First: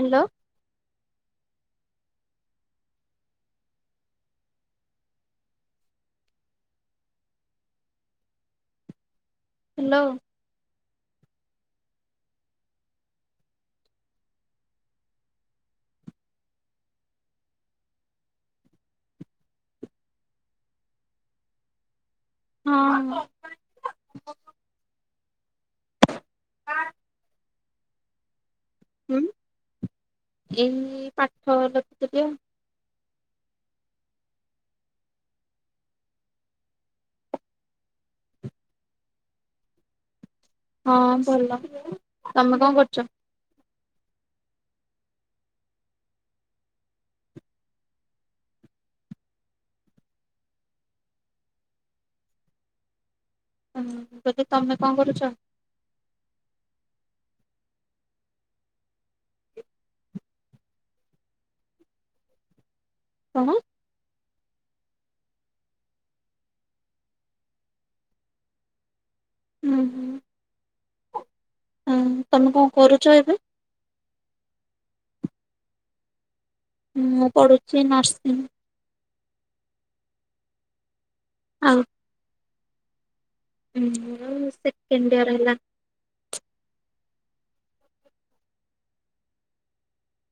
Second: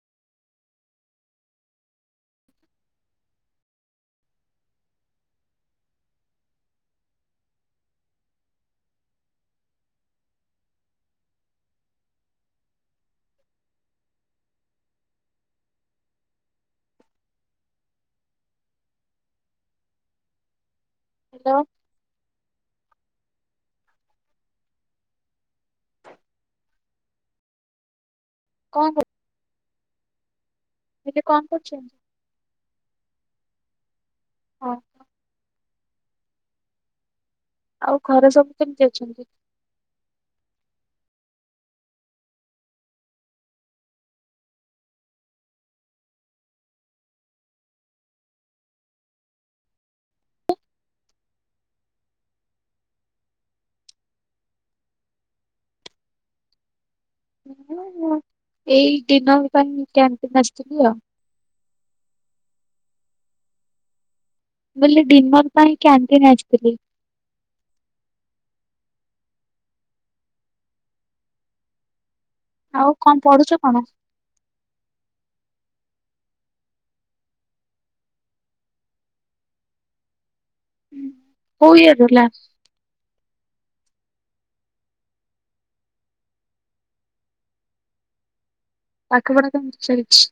Hello. Hello hello. ହଁ। [unintelligible] କଁ। ହୁଁ ଏମିତି କରୁଥିଲେ କଣ ପାଠ କରୁଛନ୍ତି? ଲେଖିଥିଲି ଆଉ। ହଁ। ଆଉ ଘରେ ସବୁ କେମିତି ଅଛନ୍ତି? ହଁ ଭଲ ତମେ କଣ କରୁଛ? ହୁଁ ତମେ କଣ କରୁଛ? ମୁଁ ମୁଁ ଏଇ ଦିନଙ୍କ ପାଇଁ କ୍ୟାଣ୍ଟିନ୍ ଆସିଥିଲି ଆଉ। କଣ? ମୁଁ କହିଲି ଡିନର୍ ପାଇଁ କ୍ୟାଣ୍ଟିନ୍ ଆସିଥିଲି। ହୁଁ ହୁଁ। ହଁ ତମେ କଣ କରୁଛ ଏବେ? ହଁ। ହୁଁ ମୁଁ ପଢୁଛି ନର୍ସିଂ। ହୁଁ। କୋଉ ଆଉ ୟେର୍ ହେଲା? ମୋର ସେକେଣ୍ଡ ୟେର ହେଲା। ପାଠପଢ଼ା କେମିତି ଚାଇଛି?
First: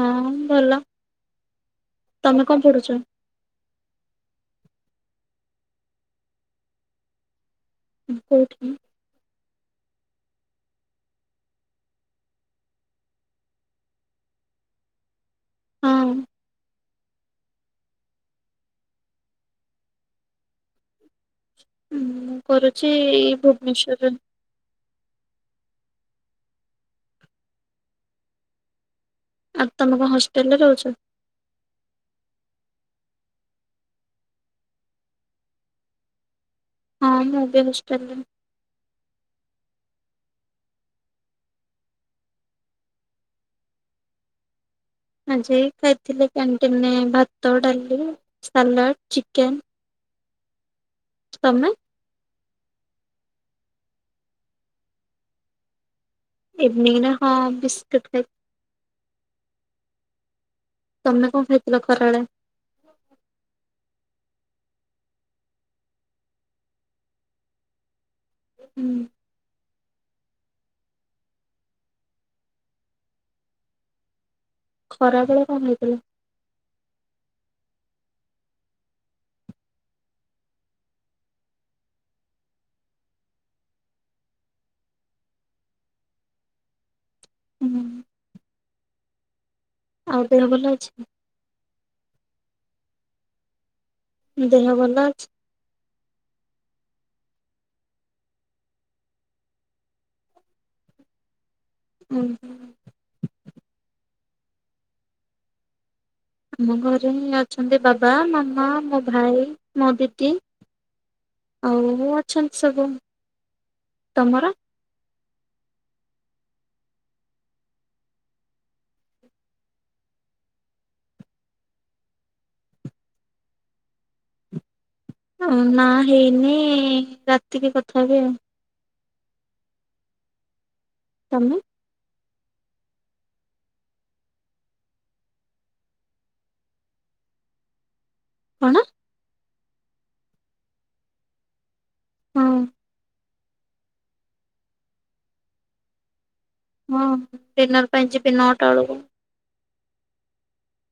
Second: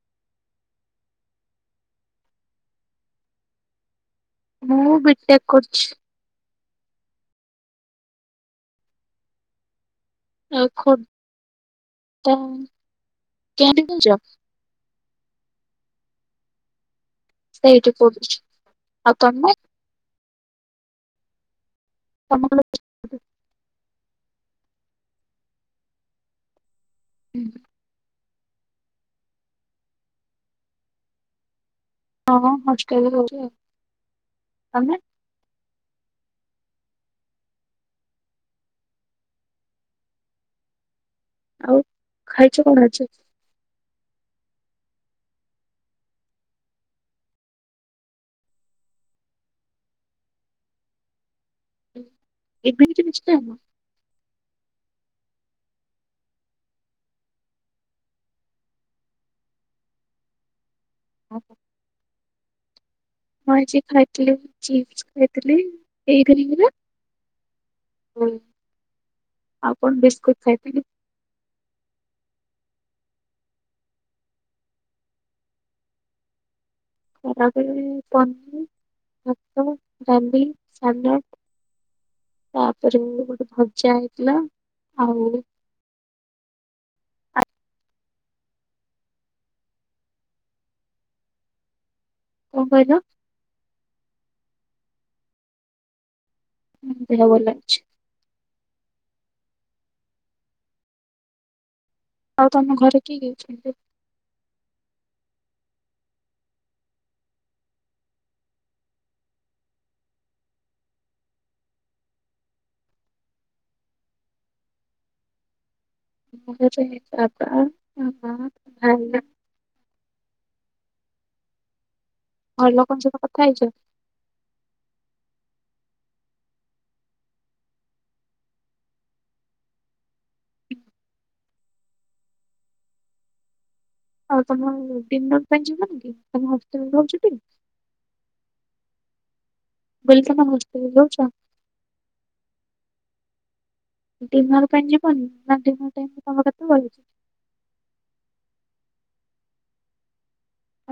ହଁ ଭଲ, ତମେ କଣ ପଢୁଛ? ମୁଁ ବିଟେକ୍ କରୁଛି। ଉଁ କୋଉଠି? ଆ ଖୋ ଦା [unintelligible] ହଁ। ସେଇଠି ପଢୁଛି, ଆଉ ତମେ? ହୁଁ, ମୁଁ ତମ କଣ କରୁଛି ଏଇ ଭୁବନେଶ୍ୱରରେ। ହୁଁ ଆଉ ତମେ କଣ ହଷ୍ଟେଲ୍ ରେ ରହୁଛ? ହଁ ହଷ୍ଟେଲ ରହୁଛି ଆଉ। ତମେ? ହଁ ମୁଁ ବି ହଷ୍ଟେଲ ରେ। ଆଉ ଖାଇଛ କଣ ଆଜି? ଆଜି ଖାଇଥିଲି କ୍ୟାଣ୍ଟିନ ରେ ଭାତ, ଡାଲି, ସାଲାଡ୍, ଚିକେନ୍। ତମେ? ଏବେ ବି ଜିନିଷଟା ଆଣିନ? ଇଭିନିଙ୍ଗରେ ହଁ ବିସ୍କୁଟ୍ ଖାଇ ତମେ କଣ ଖାଇଥିଲ ଖରାବେଳେ? ମୁଁ ଆଜି ଖାଇଥିଲି ଚିପ୍ସ ଖାଇଥିଲି ଏଇ ଇଭିନିଙ୍ଗରେ। ହୋଇ, ହୁଁ। ଆଉ କଣ? ବିସ୍କୁଟ ଖାଇଥିଲି। ଖରାବେଳେ କଣ ହେଇଥିଲା? ଖରାବେଳେ ପନିର, ଭାତ, ଡାଲି, ସାଲଡ୍। ତାପରେ ଗୋଟେ ଭଜା ହେଇଥିଲା, ଆଉ ହୁଁ। ଆଉ ଦେହ ଭଲ ଅଛି? କଣ କହିଲ? ଦେହ ଭଲ ଅଛି? ହୁଁ ଦେହ ଭଲ ଅଛି। ଉଁ ଆଉ ହୁଁ। ତମ ଘରେ କିଏ କିଏ ଅଛନ୍ତି? ଆମ ଘରେ ହିଁ ଅଛନ୍ତି ବାବା, ମାମା, ମୋ ଭାଇ, ମୋ ଦିଦି ଆଉ ଅଛନ୍ତି ସବୁ, ତମର? ମୋର ଅଛନ୍ତି ବାବା, ମାମା, ଭାୟା। ଘର ଲୋକଙ୍କ ସହିତ କଥାହେଇଛ? ନା ହେଇନି? ରାତିକି କଥା ହେବି ଆଉ। ତମେ? ଆଉ ତମ ଡିିନର ପାଇଁ ଯିବନି କି? ତମେ ହଷ୍ଟେଲ ରେ ରହୁଛଟି? କଣ? ମୁଁ କହିଲି ତମ ହଷ୍ଟେଲ ଯାଉଛ? ହଁ ଡିନର ପାଇଁ ଯିବନି? ନା ଡିନର ଟାଇମରେ ତମର କେତେବେଳେ? ହଁ ଡିନର୍ ପାଇଁ ଯିବି ନ ଟା ଏଳକୁ।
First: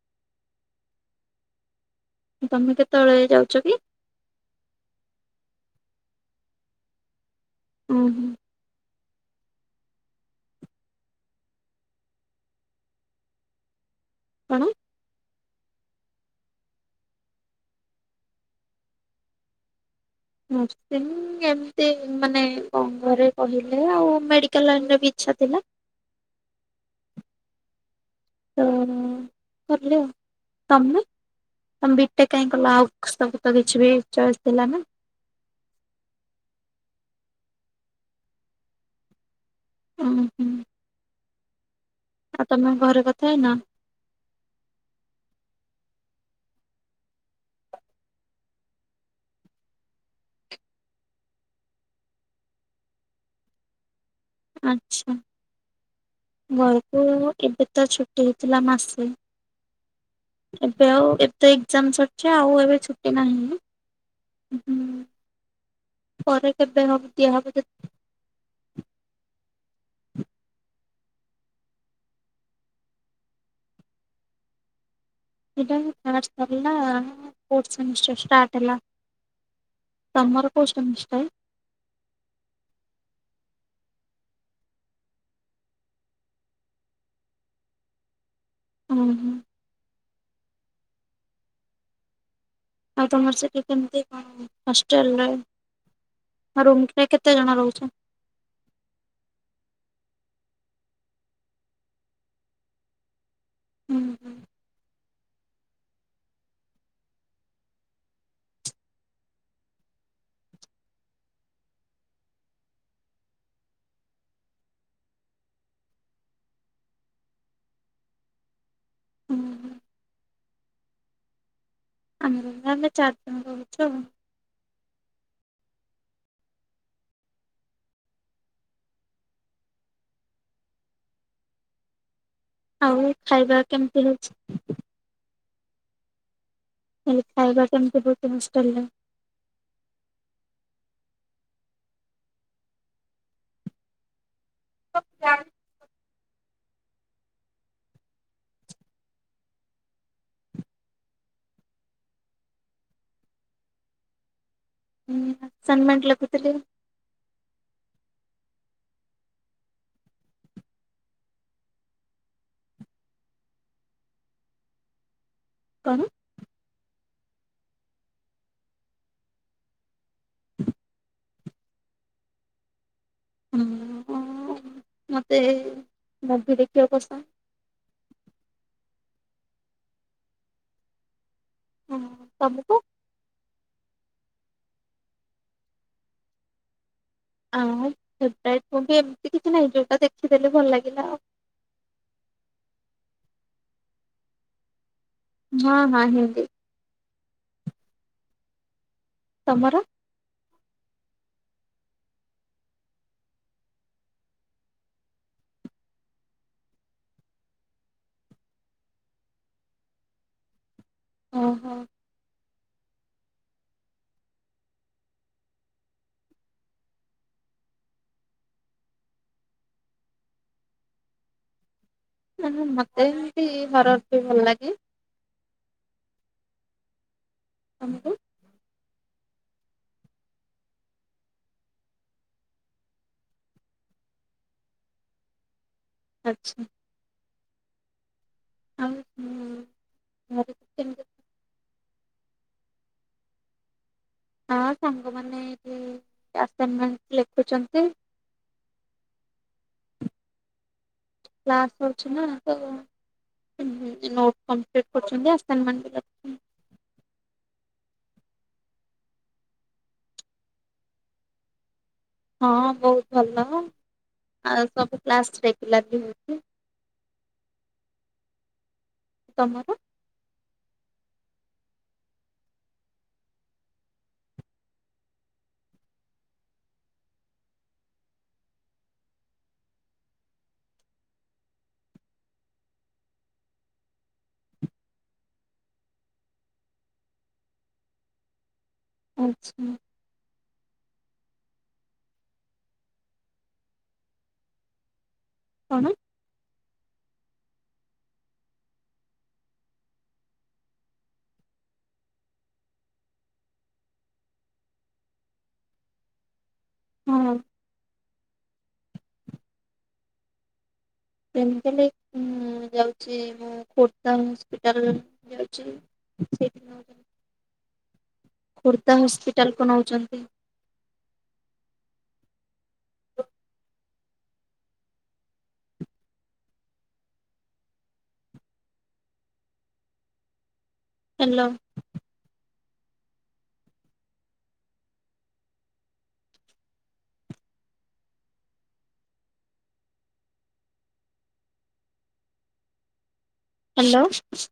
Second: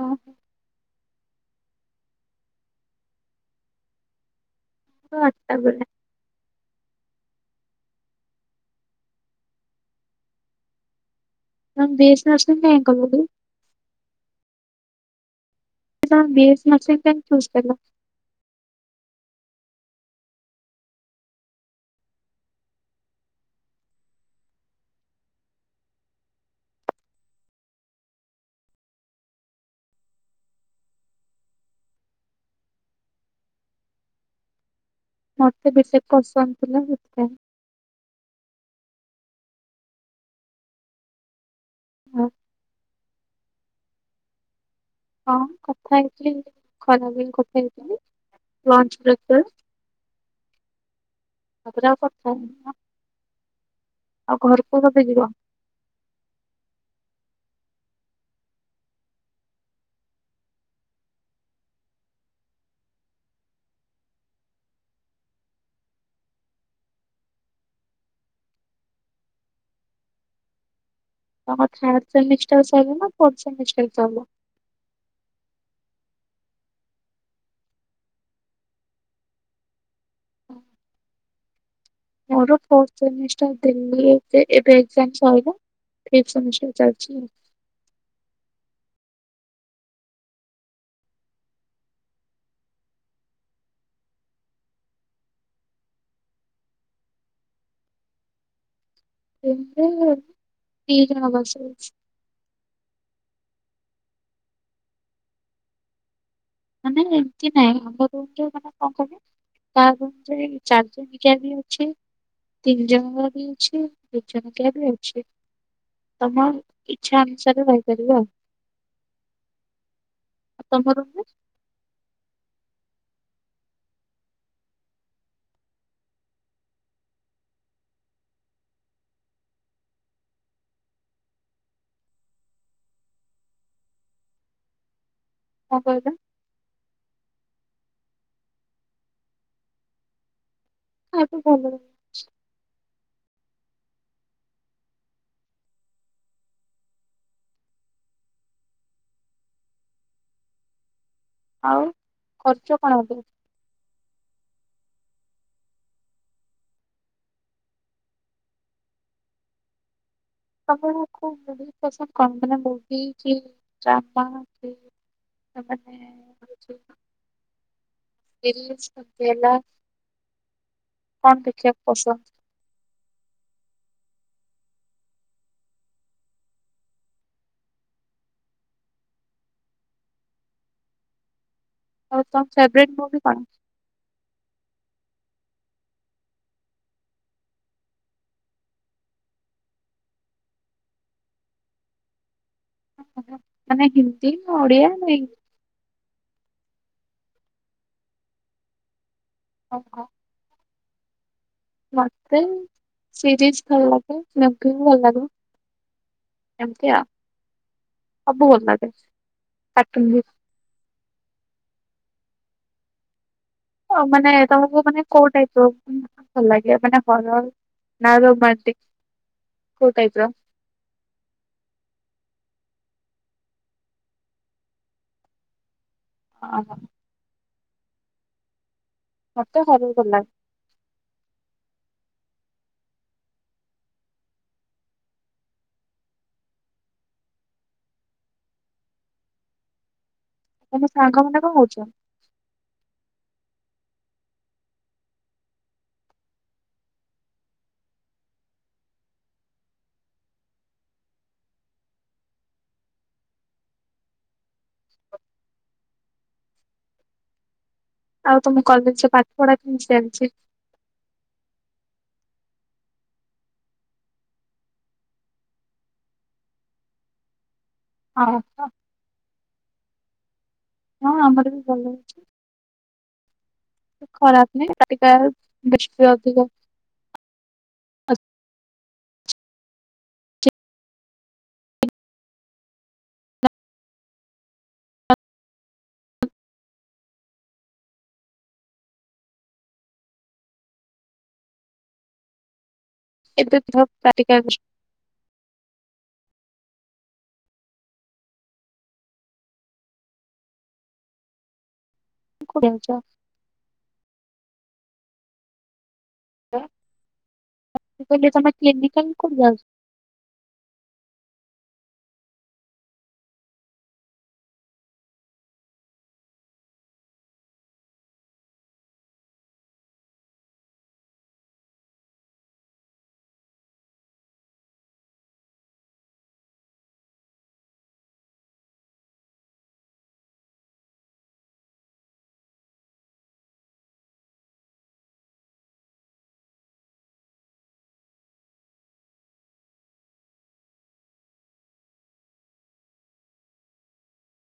ଅହଃ। ତମେ କେତେବେଳେ ଯାଉଛ କି? ମୁଁ ଆଠ ଟା ବେଳେ। ଉଁ ହୁଁ। ତମେ ବି ଏସ ନାଲ୍ ସିମ୍ କାହିଁକି କଲ କି? କଣ? ତମେ ବି ଏସ ନାଲ ସିମ୍ କାହିଁକି ଚୁଜ କଲ? ନର୍ସିଂ ଏମିତି ମାନେ କଣ ଘରେ କହିଲେ ଆଉ ମେଡ଼ିକାଲ ଲାଇନ ରେ ବି ଇଚ୍ଛା ଥିଲା। ଆଉ କରଲେ ଆଉ, ତମେ? ତମେ ବିଟେକ୍ କାହିଁକି କଲ? ଆଉ ସବୁ ତ କିଛି ବି ଚଏସ୍ ଥିଲା ନା। ମତେ ବିଟେକ୍ ପସନ୍ଦ ଥିଲା ସେଥିପାଇଁ। ଉଁ ହୁଁ। ହଁ ଆଉ ତମେ ଘରେ କଥା ହେଇନ? ହଁ କଥା ହେଇଥିଲି। ଖରାବେଳେ କଥା ହେଇଥିଲି। ଲଞ୍ଚ ବ୍ରେକରେ, ତା ପରେ ଆଉ କଥା ହେଇନି ଆଉ। ଆଉ ଘରକୁ କେବେ ଆଚ୍ଛା, ଯିବ? ଘରକୁ ଏବେ ତ ଛୁଟି ହେଇଥିଲା ମାସେ। ଏବେ ଆଉ ଏବେ ତ ଏକଜାମ ସରିଛି, ଆଉ ଏବେ ଛୁଟି ନାହିଁ। ହୁଁ ପରେ କେବେ ହବ ଦିଆ ହବ ଦେ ତମର ଥାଡ ସେମିଷ୍ଟାର ସଇଲା ନା ଫୋର୍ଥ ସେମିଷ୍ଟାର ସଇଲା? ସେଇଟା ହିଁ ଥାର୍ଡ଼ ସରିଲା। ଫୋର୍ଥ ସେମିଷ୍ଟାର ଷ୍ଟାର୍ଟ ହେଲା। ତମର କୋଉ ସେମିଷ୍ଟର? ମୋର ଫୋର୍ଥ ସେମିଷ୍ଟାର ଦେଲି। ଏବେ ଏବେ ଏକଜାମ ସଇଲା। ଫିପଥ ସେମିଷ୍ଟାର ଚାଲଚି। ଅଂହ। ଆଉ ତମର ସେଠି କେମତି କଣ ହଷ୍ଟେଲରେ? ରୁମ କେ କେତେ ଜଣ ରହୁଛ? ରୁମରେ ଦି ଜଣ ବାସ ଅଛୁ। ହୁଁ ହୁଁ। ମାନେ ଏମତି ନାଇଁ। ଆମ ରୁମରେ ମାନେ କଣ କହିଲେ? ତା ରୁମ [unintelligible] ତିନି ଜଣଙ୍କର ବି ଅଛି। ଦି ଜଣ କିଆ ବି ଅଛି। ତମ ଇଚ୍ଛା ଅନୁସାରେ ରହିପାରିବ ଆଉ। ଉଁ ହୁଁ। ଆଉ ତମ ରୁମରେ? ଆମ ରୁମରେ ଆମେ ଚାରିଜଣ ରହୁଛୁ ଆଉ। ଆଉ ଖାଇବା କେମିତି ଲାଗୁଛି? କଣ କହିଲ? ଆଉଁ ଖାଇବା କେମିତି ରହୁଛି ହଷ୍ଟଲେରେ? କାହାକୁ କହୁଛନ୍ତି? ସ [inaudible] ଆଉଁ ଖର୍ଚ୍ଚ କଣ ଏବେ? ମୁଁ ଆସଇନମେଣ୍ଟ ଲେଖୁଥିଲି। ସ ମୁଭି ପସନ୍ଦ କରନ୍ତି ମାନ ମୁଭି କି ଡ୍ରାମା [inaudible] ପ କଣ [inaudible] [inaudible] କଣ ଦେଖିବାକୁ ପସନ୍ଦ? ହଁ ଅଁ ମୋତେ ମୁଭି ଦେଖିବାକୁ ପସନ୍ଦ। ହଁ ଆଉ ତମ ତମକୁ? ଫେବରେଟ୍ ମୁଭି କଣ? ଆଉଁ ଫେବେରାଇଟ ମୁଭି ଏମିତି କିଛି ନାହିଁ ଯୋଉଟା ଦେଖିଦେଲି ଭଲ ଲାଗିଲା ଆଉ। ମାନେ ହିନ୍ଦୀ ଓଡିଆ ନେଇଁକି। ହଁ ହଁ ହିନ୍ଦୀ। ତମର? ମତେ ସିରିଏସ ଭଲ ଲାଗେ। ମୁଭି ଭଲ ଲାଗେ। ଏମିତି ଆଉ ସବୁ ଭଲ ଲାଗେ କାଟୁନ ବି। ଓ ହୋ। ଓ ମାନେ ତମକୁ ମାନେ କୋଉଟାଇପର ମୁଭି ଭଲ ଲାଗେ ମାନେ କଲର ନାଁ ରୋମାଣ୍ଟିକ କୋଉଁ ଟାଇପର? ନାଁ ମତେ ଏମିତି ହରର ବି ଭଲ ଲାଗେ। ଓ ହୋ। ତମକୁ ମୋତେ ହରୁ ଭଲ ଲାଗେ। ଆଚ୍ଛା। ଆଉ। ହୁଁ। ତମ ସାଙ୍ଗମାନେ କଣ କରୁଛନ୍ତି? ହଁ ସାଙ୍ଗମାନେ ଏଠିଁ ଆସାଇନମେଣ୍ଟ ଲେଖୁଛନ୍ତି। କ୍ଲାସ୍ ହଉଛି ନାଁ କେଇଁ ଜାଣି? ହଁଁ ନୋଟ ଫୋନ ପେଁକ କରୁଛନ୍ତି ଆସାଇନମେଣ୍ଟ ଲେଖୁଛନ୍ତି। ଆଉ ତମ କଲେଜ ଝିଅ ପାଠ ପଢା କେମିତି ଚାଣିଛି? ହଁ ବହୁତ ଭଲ ଆଉ ସବୁ କ୍ଲାସ ରେଗୁଲାର ବି ହେଉଛି। ଅଁ ହଁ। ତମର? ହଁ ଆମର ବି ଭଲ ଅଛି। ଖରା ଦିନେ ପାଟି ଘାଆଁ ବେଶୀ ଅଧିକ ହୁଏ। ଆଚ୍ଛା। ଏନ୍ତ ପୁଂ ପ୍ ପାତିିକା ବିଷୁନ। କଣ? କୋଉଠିଁ ଅଛ? ନାଇଁମ? ହଁ ହଁ। ମୁଁ କହିଲି ତମ କ୍ଲିନିକି କାଲି କାହିଁ ଖୋଲିନ। କ୍ଲିନିକି କୁ ଖୋଲି ଯାଉଛି ମୁଁ। ଖୋଟ ହସ୍ପିଟଲ ଯାଉଚି ସେ [unintelligible] ଖୋର୍ଦ୍ଧା ହସ୍ପିଟାଲକୁ ନଉଚନ୍ତି। ହ୍ୟାଲୋ। ହ୍ୟାଲୋ।